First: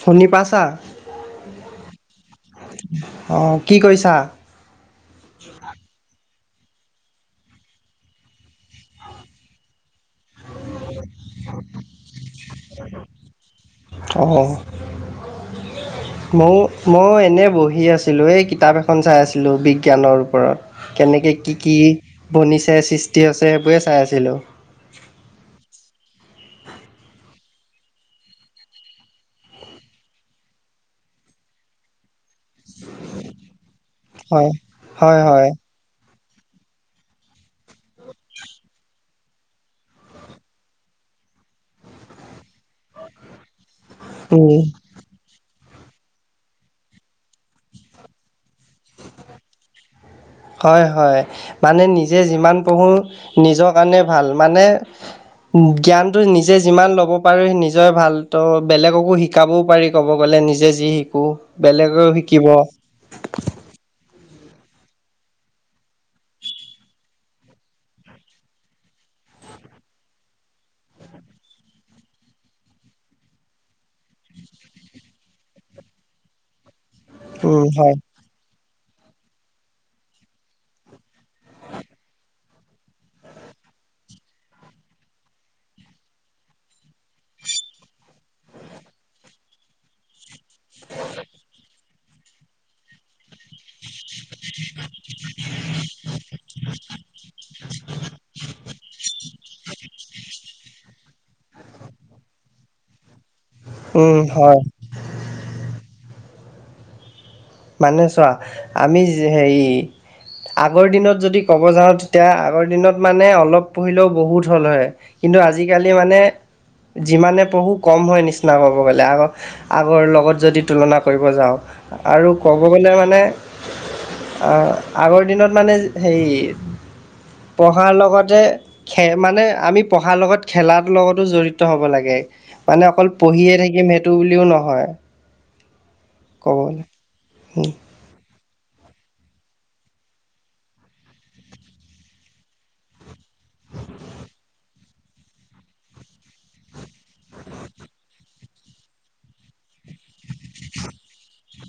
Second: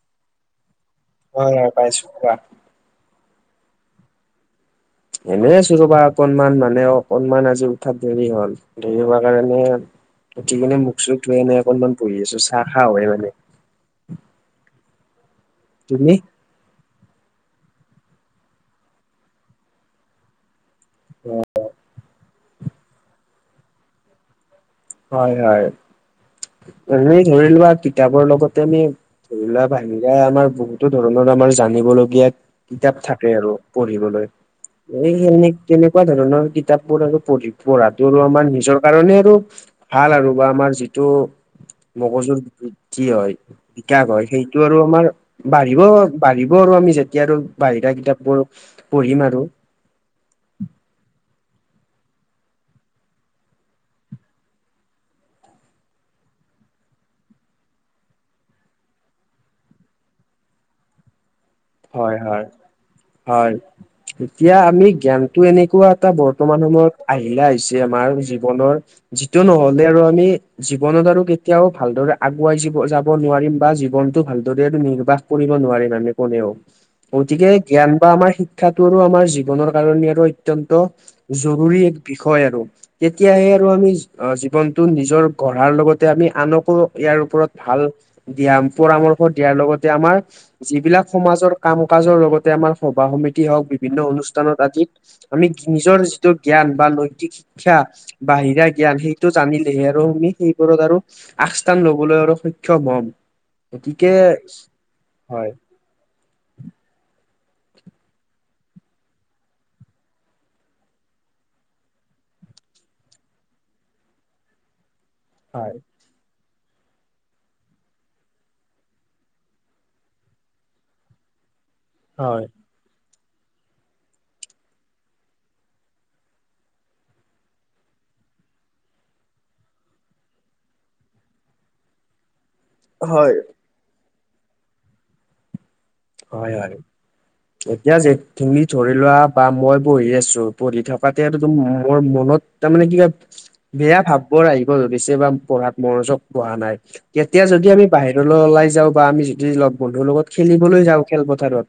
শুনি পাইছা? হয় হয় পাইছো, কোৱা অ, কি কৰিছা? এনেই আছোঁ ৰবা, অকনমান মানে অকনমান আজি উঠাত দেৰি হল, দেৰি হোৱা কাৰণে উঠি কিনি মুখচোন ধুই কিনে অকনমান বহি আছো, চাহ খাও হে মানে, অঁ তুমি? ময়ো মই এনেই বহি আছিলোঁ, এই কিতাপ এখন চাই আছিলোঁ, বিজ্ঞানৰ ওপৰত। কেনেকে কি কি বনিছে, সৃষ্টি হৈছে সেইবোৰে চাই আছিলো। হয় হয়। এনে ধৰি লোৱা কিতাপৰ লগতে আমি ধৰি লোৱা বাহিৰা আমাৰ বহুতো ধৰণৰ আমাৰ জানিবলগীয়া কিতাপ থাকে আৰু পঢ়িবলৈ, হয় হয় হয় এইখিনিক তেনেকুৱা ধৰণৰ কিতাপবোৰ আৰু পঢ়ি পঢ়াটো আমাৰ নিজৰ কাৰণে আৰু ভাল আৰু, বা আমাৰ যি টো মগজুৰ বৃদ্ধি হয়, বিকাশ হয় উম সেইটো আৰু আমাৰ বাঢ়িব বাঢ়িব আৰু আমি যেতিয়া আৰু বাহিৰা কিতাপবোৰ পঢ়িম আৰু, হয়, হয়, মানে নিজে যিমান পঢ়োঁ নিজৰ কাৰণে ভাল। মানে জ্ঞানটো নিজে যিমান ল'ব পাৰো, নিজৰ ভাল ত' বেলেগকো শিক শিকাবও পাৰি ক'ব গ'লে নিজে যি শিকো বেলেগেও হয় হয় শিকিব হয় এতিয়া আমি জ্ঞানটো এনেকুৱা এটা বৰ্তমান সময়ত আহিলা হৈছে আমাৰ জীৱনৰ যিটো নহলে আৰু আমি জীৱনত আৰু কেতিয়াও ভালদৰে আগুৱাই য যাব নোৱাৰিম বা জীৱনটো ভালদৰে আৰু নিৰ্বাহ কৰিব নোৱাৰিম আমি কোনেও গতিকে উম জ্ঞান হয় বা আমাৰ শিক্ষাটো আৰু আমাৰ জীৱনৰ কাৰণে আৰু অত্যন্ত জৰুৰী এক বিষয় আৰু তেতিয়াহে আৰু আমি জীৱনটো নিজৰ গঢ়াৰ লগতে আমি আনকো ইয়াৰ ওপৰত ভাল দিহা পৰামৰ্শ দিয়াৰ লগতে আমাৰ যিবিলাক সমাজৰ কাম কাজৰ লগতে আমাৰ সভা সমিতি হওঁক বিভিন্ন অনুষ্ঠানত আদিত আমি নিজৰ যিটো জ্ঞান বা নৈতিক শিক্ষা বাহিৰা জ্ঞান সেইটো জানিলেহে আৰু আমি সেইবোৰত আৰু আগস্থান ল'বলৈ আৰু সক্ষম হ'ম গতিকে উম হয় হয় মানে চোৱা আমি হেৰি আগৰ দিনত যদি ক'ব যাওঁ তেতিয়া আগৰ দিনত মানে অলপ পঢ়িলেও বহুত হল হয় কিন্তু হয় আজিকালি মানে যিমানে পঢ়ো কম হয় নিচিনা ক'ব গ'লে আক আগৰ লগত যদি তুলনা কৰিব যাওঁ আৰু হয় ক'ব গ'লে মানে আহ আগৰ দিনত মানে হেৰি পঢ়াৰ লগতে খে মানে আমি পঢ়াৰ লগত খেলাৰ লগতো জড়িত হ'ব লাগে। মানে অকল পঢ়িয়ে থাকিম সেইটো বুলিও নহয়। হয় ক'ব হয় গ'লে উম, এতিয়া যে তুমি ধৰি লোৱা বা মই পঢ়ি আছো পঢ়ি থকাতে আৰু মোৰ মনত তাৰমানে কি হয় বেয়া ভাববোৰ আহিব ধৰিছে বা পঢ়াত মনোযোগ বঢ়া নাই তেতিয়া যদি আমি বাহিৰলৈ ওলাই যাও বা আমি যদি লগ বন্ধুৰ লগত খেলিবলৈ যাওঁ খেলপথাৰত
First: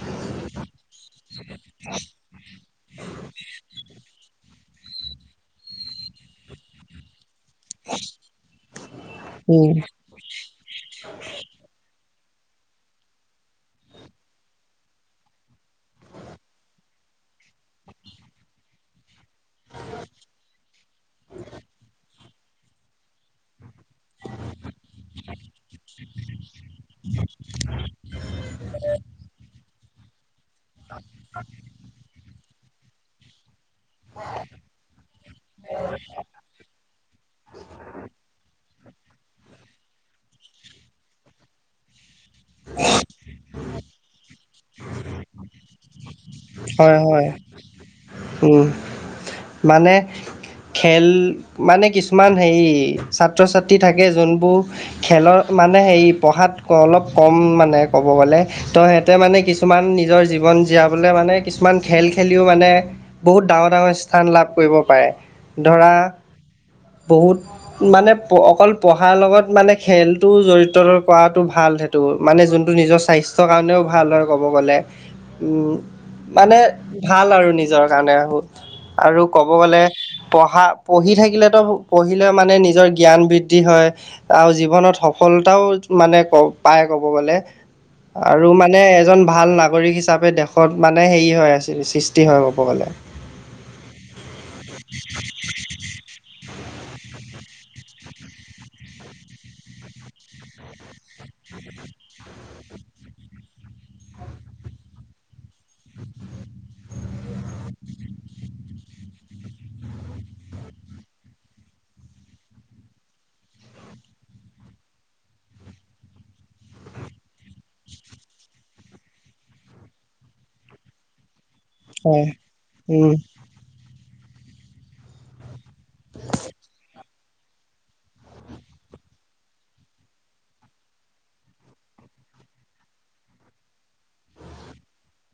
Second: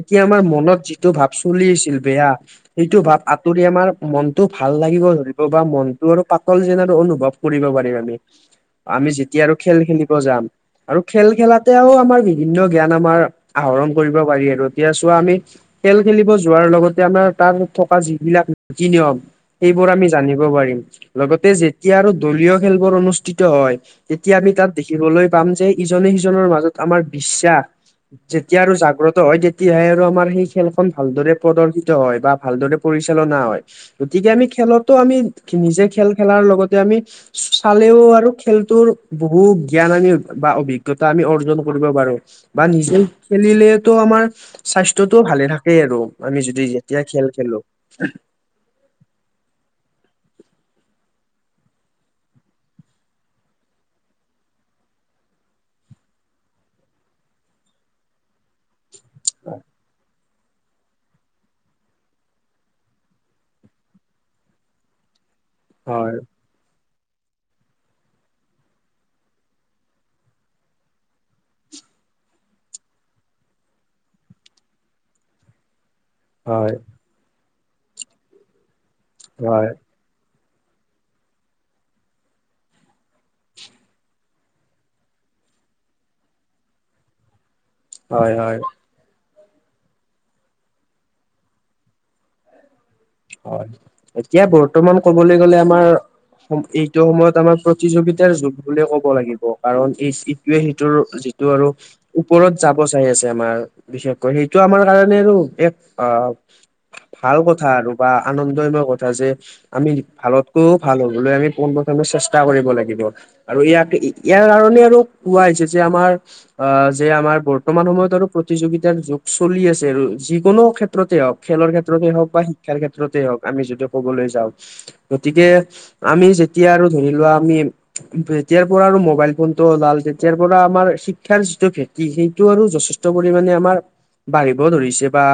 এতিয়া আমাৰ মনত যিটো ভাৱ চলি আছিল বেয়া সেইটো ভাব আঁতৰি আমাৰ মনটো ভাল লাগিব ধৰিব বা মনটো আৰু পাতল যেন আৰু অনুভৱ কৰিব পাৰিম আমি আমি যেতিয়া আৰু উম, খেল খেলি যাম আৰু খেল খেলাতেও আমাৰ বিভিন্ন জ্ঞান আমাৰ আহৰণ কৰিব পাৰি আৰু এতিয়া চোৱা আমি খেল খেলিব যোৱাৰ লগতে আমাৰ তাত থকা যিবিলাক নীতি নিয়ম সেইবোৰ আমি জানিব পাৰিম লগতে যেতিয়া আৰু দলীয় খেলবোৰ অনুষ্ঠিত হয় তেতিয়া আমি তাত দেখিবলৈ পাম যে ইজনে সিজনৰ মাজত আমাৰ বিশ্বাস যেতিয়া আৰু জাগ্ৰত হয় তেতিয়াহে আৰু আমাৰ সেই খেলখন ভালদৰে প্ৰদৰ্শিত ত হয় বা ভালদৰে পৰিচালনা হয়। গতিকে আমি খেলতো আমি নিজে খেল খেলাৰ লগতে আমি চালেও আৰু খেলটোৰ বহু জ্ঞান আমি বা অভিজ্ঞ অভিজ্ঞতা আমি অৰ্জন কৰিব পাৰো। খেল খেলিলেতো আমাৰ স্বাস্থ্যটো ভালে থাকে আৰু। আমি যদি হয় যেতিয়া খেল হয় খেলো উম মানে খেল মানে কিছুমান হেৰি ছাত্ৰ ছাত্ৰী থাকে যোনবোৰ খেলৰ মানে হেৰি পঢ়াত অলপ কম মানে ক'ব গ'লে ত তাতে মানে কিছুমান নিজৰ জীৱন জীয়াবলৈ মানে কিছুমান খেল খেলিও মানে বহুত ডাঙৰ ডাঙৰ স্থান লাভ কৰিব পাৰে ধৰা, হয় বহুত মানে অকল পঢ়াৰ লগত মানে খেলটো জড়িত কৰাটো ভাল ধো, মানে যোনটো নিজৰ স্বাস্থ্যৰ কাৰণেও ভাল হয় ক'ব গ'লে। উম, মানে হয় ভাল আৰু নিজৰ কাৰণে, আৰু ক'ব হয় গ'লে পঢ়া, পঢ়ি থাকিলেতো পঢ়িলে মানে নিজৰ জ্ঞান বৃদ্ধি হয়। আৰু জীৱনত সফলতাও মানে ক, পায় ক'ব গ'লে। হয় আৰু হয় মানে এজন ভাল নাগৰিক হিচাপে দেশত মানে হেৰি হয় আছে, সৃষ্টি হয় ক'ব গ'লে। হয়, এতিয়া বৰ্তমান ক'বলৈ গ'লে আমাৰ এইটো সময়ত আমাৰ প্ৰতিযোগিতাৰ যুগ বুলিয়ে ক'ব লাগিব, কাৰণ এই চিট টোৰ যিটো আৰু ওপৰত যাব চাই আছে আমাৰ, বিশেষকৈ সেইটো আমাৰ কাৰণে আৰু এক আ ভাল কথা আৰু বা, আনন্দময় কথা যে আমি ভালতকৈও ভাল হ'বলৈ আমি পোনপ্ৰথমে চেষ্টা কৰিব লাগিব। আৰু ইয়াক- ইয়াৰ কাৰণে আৰু কোৱা হৈছে যে আমাৰ অ, যে আমাৰ বৰ্তমান সময়ত আৰু প্ৰতিযোগিতাৰ যুগ চলি আছে আৰু যিকোনো ক্ষেত্ৰতে হ'ওক খেলৰ ক্ষেত্ৰত কেত্ৰতে হয় হওঁক বা শিক্ষাৰ উম ক্ষেত্ৰতে হওঁক আমি যদিও কবলৈ যাওঁ, গতিকে আমি যেতিয়া আৰু ধৰি লোৱা আমি যেতিয়াৰ পৰা আৰু মোবাইল ফোন টো ওলাল তেতিয়াৰ পৰা আমাৰ শিক্ষাৰ যিটো ভেটি সেইটো আৰু যথেষ্ট ষ্ট, পৰিাণে আমাৰ বাঢ়িব ধৰিছে, বা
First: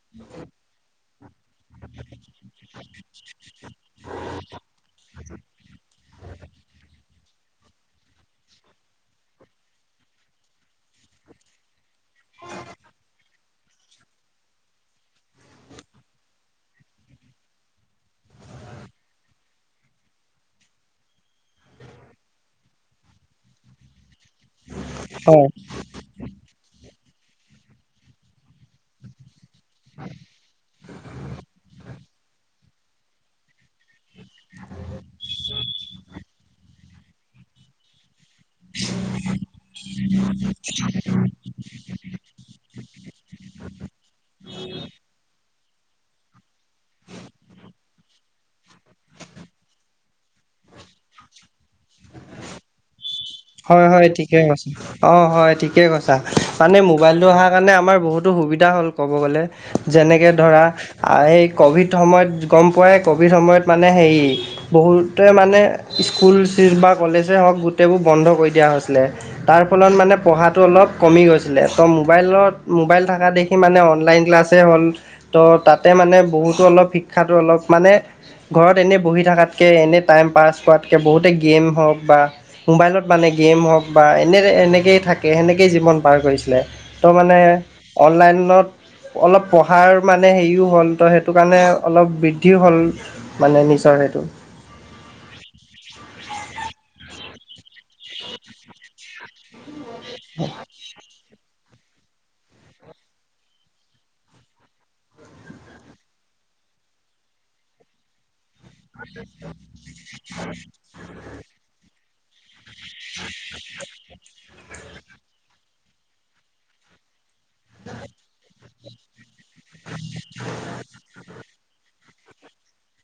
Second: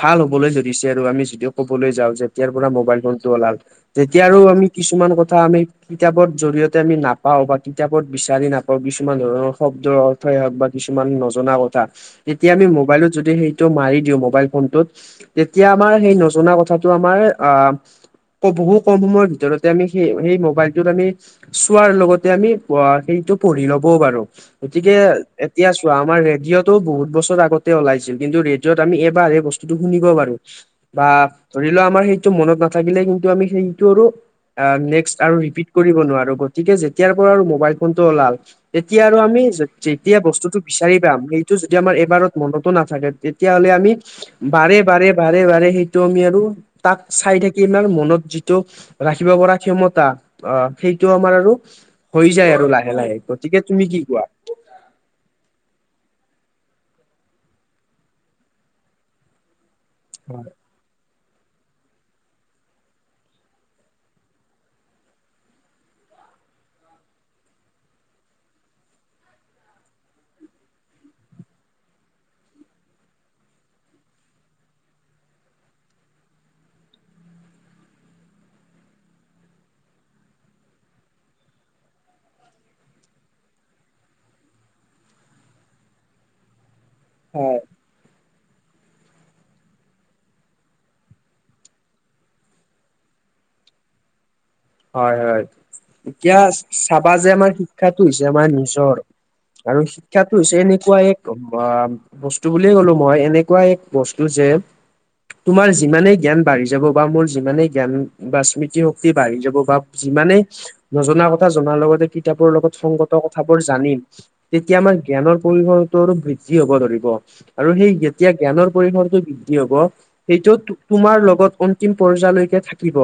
ভাল হ'বলৈ ধৰিছে আৰু আমি যদিও কবলৈ যাওঁ যেতিয়াৰ পৰা মবাইল ফোনটো ওলাল, তেতিয়াৰো আমি কিছুমান কথা আমি কিতাপৰ জৰি়য়তে আমি নাপাও বা কিতাপত বিচাৰি নাপাও কিছুমান ধৰণৰ শব্দ। হ'ওক বা কিছুমান নজনা কথা তেতিয়া আমি মোবাইলত যদি সেইটো মাৰি দিওঁ মোবাইল ফোনটোত তেতিয়া আমাৰ সেই নজনা কথাটো আমাৰ আহ বহু কম সময়ৰ ভিতৰতে আমি সেই- সেই মোবাইলটোত আমি চোৱাৰ লগতে আমি সেইটো পঢ়ি ল'বও পাৰো গতিকে হয় এতিয়া আমাৰ ৰেডিঅ'তটো বহুত বছৰ আগতে ওলাইছিল, কিন্তু ৰেডিঅ'ত আমিবাৰ এই বস্তুতটো শুনিব পাৰো। বা ধৰি লোৱা আমাৰ সেইটো মনত নাথাকিলে কিন্তু আমি সেইটো আৰু অ, নেক্সট আৰু ৰিপিট কৰিব নোৱাৰো, গতিকে যেতিয়াৰ পৰা আৰু মোবাইল ফোনটো ওলাল তেতিয়া আৰু আমি যেতিয়া বস্তুতটো বিচাৰি পাম যদি আমাৰ এবাৰত মনতো নাথাকে তেতিয়াহ'লে আমি বাৰে, বাৰে, বাৰে, বাৰে, সেই যিটো আমি আৰু তাক চাই থাকি আমাৰ মনত যিটো ৰাখিব পৰা ক্ষমতা অ, সেইটো আমাৰ আৰু হৈ যায় আৰু লাহে, লাহে। গতিকে তুমি হয়, কি হয়, কোৱা ঠিকেই কৈছা। অ, হয় ঠিকেই কৈছা মানে মোবাইলটো অহাৰ কাৰণে আমাৰ বহুতো সুবিধা হ'ল ক'ব গ'লে। যেনেকে ধৰা এইে ক'ভিড সময়ত গম পোৱাই ক'ভিড সময়ত মানে হেৰি বহুতে মানে স্কুল বা কলেজে হ'ওক গোটেইবোৰ বন্ধ কৰি দিয়া হৈছিলে। তাৰ ফলত মানে পঢ়াটো অলপ কমি গৈছিলে, ত মোবাইলত মোবাইল থকা দেখি সি মানে অনলাইন ক্লাছে হ'ল ত' তাতে মানে বহুতো অলপ শিক্ষাটো অলপ মানে ঘৰত এনেই বহি থকাতকৈ এনেই টাইম, পাছ কৰাতকৈ বহুতে গেম হ'ওক বা মোবাইলত মানে গেম হ'ওক বা এনে এনেকৈয় থাকে সেনেকেই জীৱন পাৰ কৰিছিলে। ত, মানে হয় অনলাইনত অলপ পঢ়াৰ মানে হেৰিও হ'ল তো, সেইটো কাৰণে অলপ বৃদ্ধি হ'ল। মানে নিচৰ সেইটো। হয়, হয়, এতিয়া চাবা যে আমাৰ শিক্ষাটো হৈছে আমাৰ নিজৰ আৰু শিক্ষাটো হৈছে এনেকুৱা এক বা বস্তু বুলিয়ে ক'লো মই এনেকুৱা এক বস্তু যে তোমাৰ যিমানেই জ্ঞান বাঢ়ি যাব বা মোৰ যিমানেই জ্ঞান বা স্মৃতিশক্তি বাঢ়ি যাব বা যিমানেই নজনা কথা জনাৰ লগতে কিতাপৰ লগত সংগত কথাবোৰ জানিম তেতিয়া আমাৰ জ্ঞানৰ পৰিৱৰ্তন আৰু বৃদ্ধি হব ধৰিব আৰু সেই যেতিয়া জ্ঞানৰ পৰিসৰটো বৃদ্ধি হব সেইটো তোমাৰ লগত অন্তিম পৰ্যায়লৈকে থাকিব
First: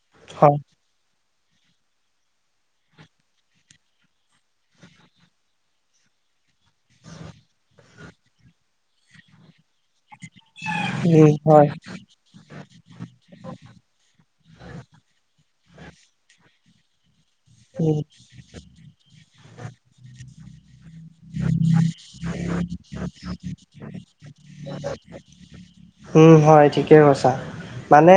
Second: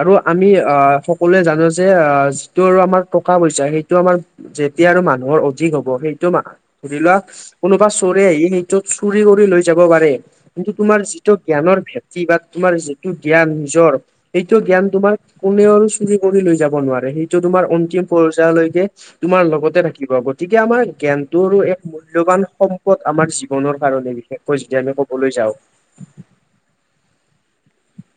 আৰু আমি হয় অহ সকলোৱে জানো যে অহ যিটো আমাৰ টকা পইচা সেইটো আমাৰ যেতিয়া আৰু মানুহৰ অধিক হ'ব সেইটো মান ধৰি লোৱা কোনোবা চোৰে আহি সেইটো চুৰি কৰি লৈ যাব পাৰে কিন্তু তোমাৰ উম যিটো হয় জ্ঞানৰ ভেদ কি বা তোমাৰ যিটো জ্ঞান নিজৰ সেইটো জ্ঞান তোমাৰ কোনে আৰু চু চুৰি কৰি লৈ যাব নোৱাৰে সেইটো তোমাৰ উম অন্তিম পৰ্যায়লৈকে তোমাৰ লগতে থাকিব গতিকে আমাৰ জ্ঞানটোৰো এক মূল্যবান সম্পদ আমাৰ জীৱনৰ কাৰণে বিশেষকৈ যদি আমি কবলৈ যাওঁ উম হয় ঠিকেই কৈছা মানে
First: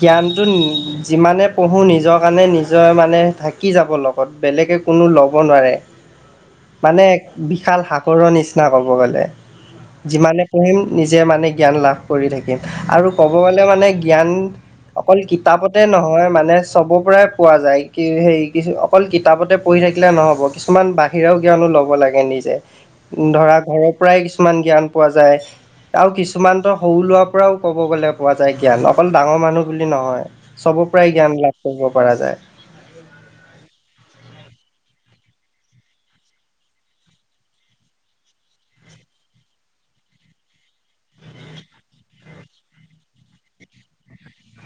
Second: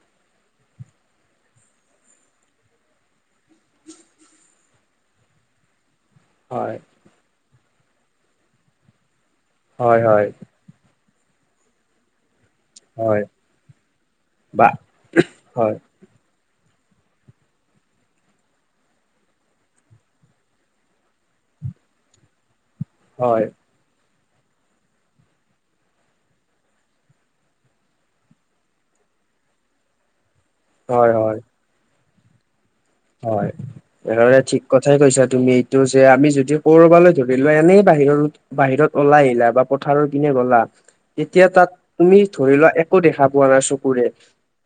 জ্ঞানটো নি যিমানে পঢ়োঁ নিজৰ কাৰণে নিজে মানে থা কি যাব লগত বেলেগে কোনো ল'ব নোৱাৰে হয় মানে বিশাল সাগৰৰ নিচিনা ক'ব গলে হয় হয় যিমানে পঢ়িম নিজে মানে জ্ঞান লাভ কৰি থাকিম আৰু হয় ক'ব গলে মানে জ্ঞান বা অকল হয় কিতাপতে নহয় মানে চবৰ পৰাই পোৱা যায় কি সেই কিছু অকল কিতাপতে পঢ়ি থাকিলে নহ'ব কিছুমান বাহিৰাও জ্ঞানো ল'ব লাগে নিজে হয় ধৰা ঘৰৰ পৰাই কিছুমান জ্ঞান পোৱা যায় আৰু কিছুমানতো সৰু ল'ৰা পৰাও ক'ব গলে পোৱা যায় জ্ঞান অকল ডাঙৰ মানুহ বুলি নহয় চবৰ হয় পৰাই জ্ঞান হয় লাভ কৰিব পৰা যায় হয় তেনেহলে ঠিক কথাই কৈছা তুমি এইটো যে আমি যদি কৰোবালৈ ধৰি লোৱা এনেই বাহিৰ বাহিৰত ওলাই আহিলা বা পথাৰৰ কিনে গ'লা তেতিয়া তাত তুমি ধৰি লোৱা একো দেখা পোৱা নাই চকুৰে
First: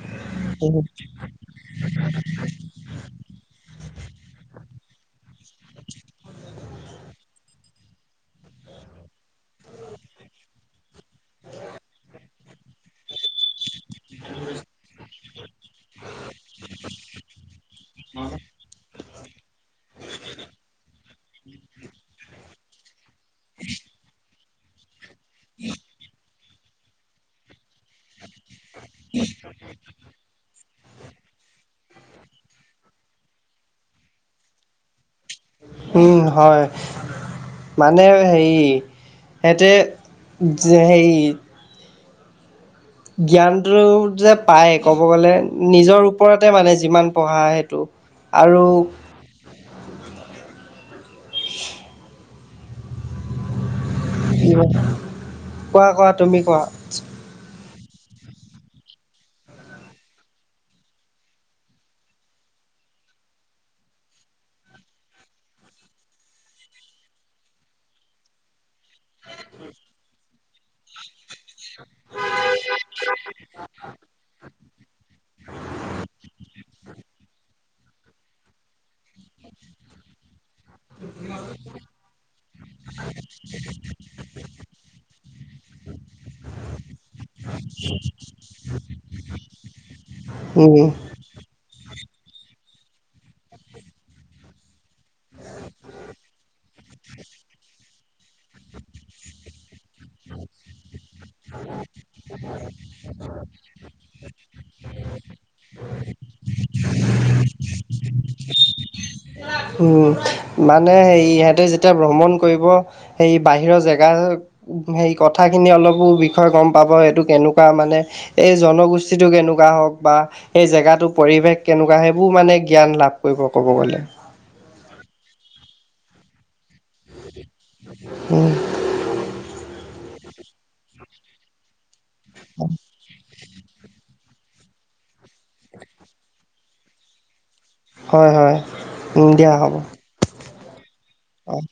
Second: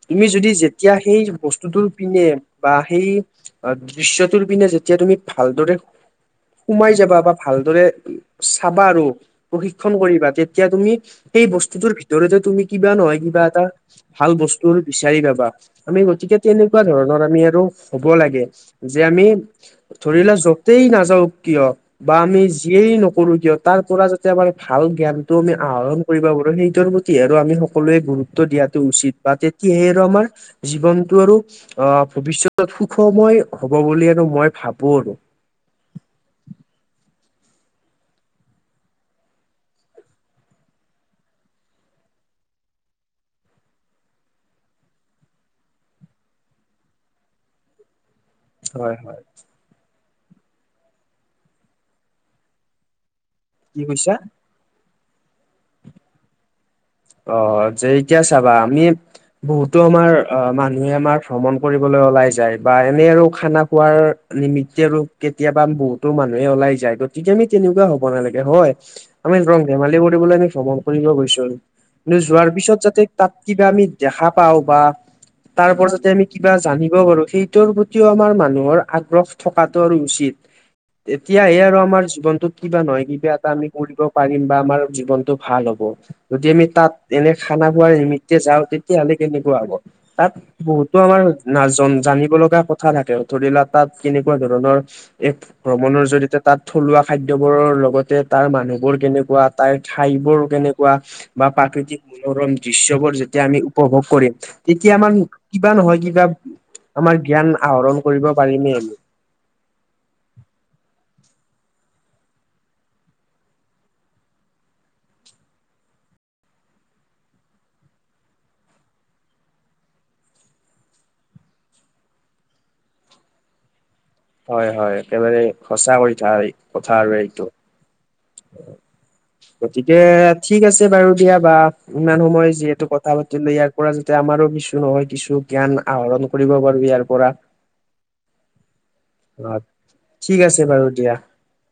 তুমি যদি যেতিয়া সেই বস্তুটো পিনে বা সেই অ দৃশ্যটোৰ পিনে যেতিয়া তুমি ভালদৰে সোমাই যাবা বা ভালদৰে চাবা আৰু প্ৰশিক্ষন কৰিবা তেতিয়া তুমি সেই বস্তুতোৰ ভিতৰতে তুমি কিবা নহয় কিবা এটা ভাল বস্তুৰ বিচাৰি যাবা আমি গতিকে তেনেকুৱা ধৰণৰ আমি আৰু হ'ব লাগে যে আমি ধৰিল য'তেই নাযাওঁ কিয় বা আমি আমি যিয়েই নকৰো কিয় তাৰ পৰা যাতে আমাৰ ভাল জ্ঞানটো আমি আহৰণ কৰিব পাৰোঁ সেইটোৰ প্ৰতি তেতিয়া আৰু আমি সকলোৱে গুৰুত্ব দিয়াটো উচিত বা তেতিয়াহে আৰু আমাৰ জীৱনতটো আৰু অহ ভৱিষ্যতত সুখময় হ'ব বুলি আৰু মই ভাবো আৰু উম হয় মানে হেৰি হেতে যে হেৰি জ্ঞানটো যে পায় ক'ব গলে নিজৰ ওপৰতে মানে যিমান পঢ়া সেইটো আৰু হয় হয় কি কৈছা? কোৱা কোৱা তুমি কোৱা। অ' যে এতিয়া চাবা আমি। বহুতো আমাৰ অ মানুহে আমাৰ ভ্ৰমণ কৰিবলৈ ওলাই যায় বা এনে আৰু খানা খোৱাৰ। নিমিত্তে ৰপ কেতিয়াবা বহুতো মানুহে ওলাই যায়, গতিকে আমি তেনেকুৱা হ'ব নালাগে হয়। আমি ৰং ধেমালি কৰিবলৈ আমি ভ্ৰমণ কৰিব গৈছো আৰু। যোৱাৰ পিছত যাতে তাত কিবা আমি দেখা পাওঁ বা। তাৰ পৰা যাতে আমি কিবা জানিব পাৰো সেইটোৰ প্ৰতিও আমাৰ মানুহৰ আগ্ৰহ থকাতটো আৰু উচিত। এতিয়াহে আৰু আমাৰ জীৱনতত কিবা নহয় কিবা এটা আমি কৰিব পাৰিম বা আমাৰ জীৱনটো। ভাল হ'ব। যদি আমি তাত এনে খানা খোৱাৰ নিমিত্তে যাওঁ তেতিয়াহ'লে কেনেকুৱা হ'ব তাত উম বহুতো। আমাৰ ন জানিব লগা কথা থাকে, ধৰি লোৱা তাত কেনেকুৱা ধৰণৰ এক। ভ্ৰমণৰ জৰিয়তে তাত থলুৱা খাদ্যবোৰৰ লগতে তাৰ মানুহবোৰ কেনেকুৱা তাৰ ঠাইবোৰ কেনেুৱা। কেনেকুৱা বা প্ৰাকৃতিক মনোৰম দৃশ্যবোৰ যেতিয়া আমি। উপভোগ কৰিম, তেতিয়া আমাৰ কিবা নহয় কিবা। আমাৰ জ্ঞান আহৰণ কৰিব পাৰিমেই আমি। উম, মানে হে ইহঁতে যেতিয়া ভ্ৰমণ কৰিব। এই বাহিৰৰ জেগা। হেই কথাখিনি অলপো বিষয়ে গম পাব এইটো কেনেকুৱা মানে। এই জনগোষ্ঠীটো কেনেকুৱা হওক বা। এই জেগাটো পৰিৱেশ কেনেকুৱা সেইবোৰ মানে জ্ঞান লাভ কৰিব ক'ব গ'লে। হয় হয়, একেবাৰে সঁচা কৰি থা এই কথা আৰু এইটো। উম গতিকে ঠিক আছে বাৰু দিয়া বা। ইমান সময় যিহেতু কথা পাতিলো ইয়াৰ পৰা। আমাৰো কিছু নহয় কিছু জ্ঞান আহৰণ কৰিব পাৰো ইয়াৰ পৰা। হয় হয় অ দিয়া হ'ব। ঠিক আছে বাৰু দিয়া। অহ।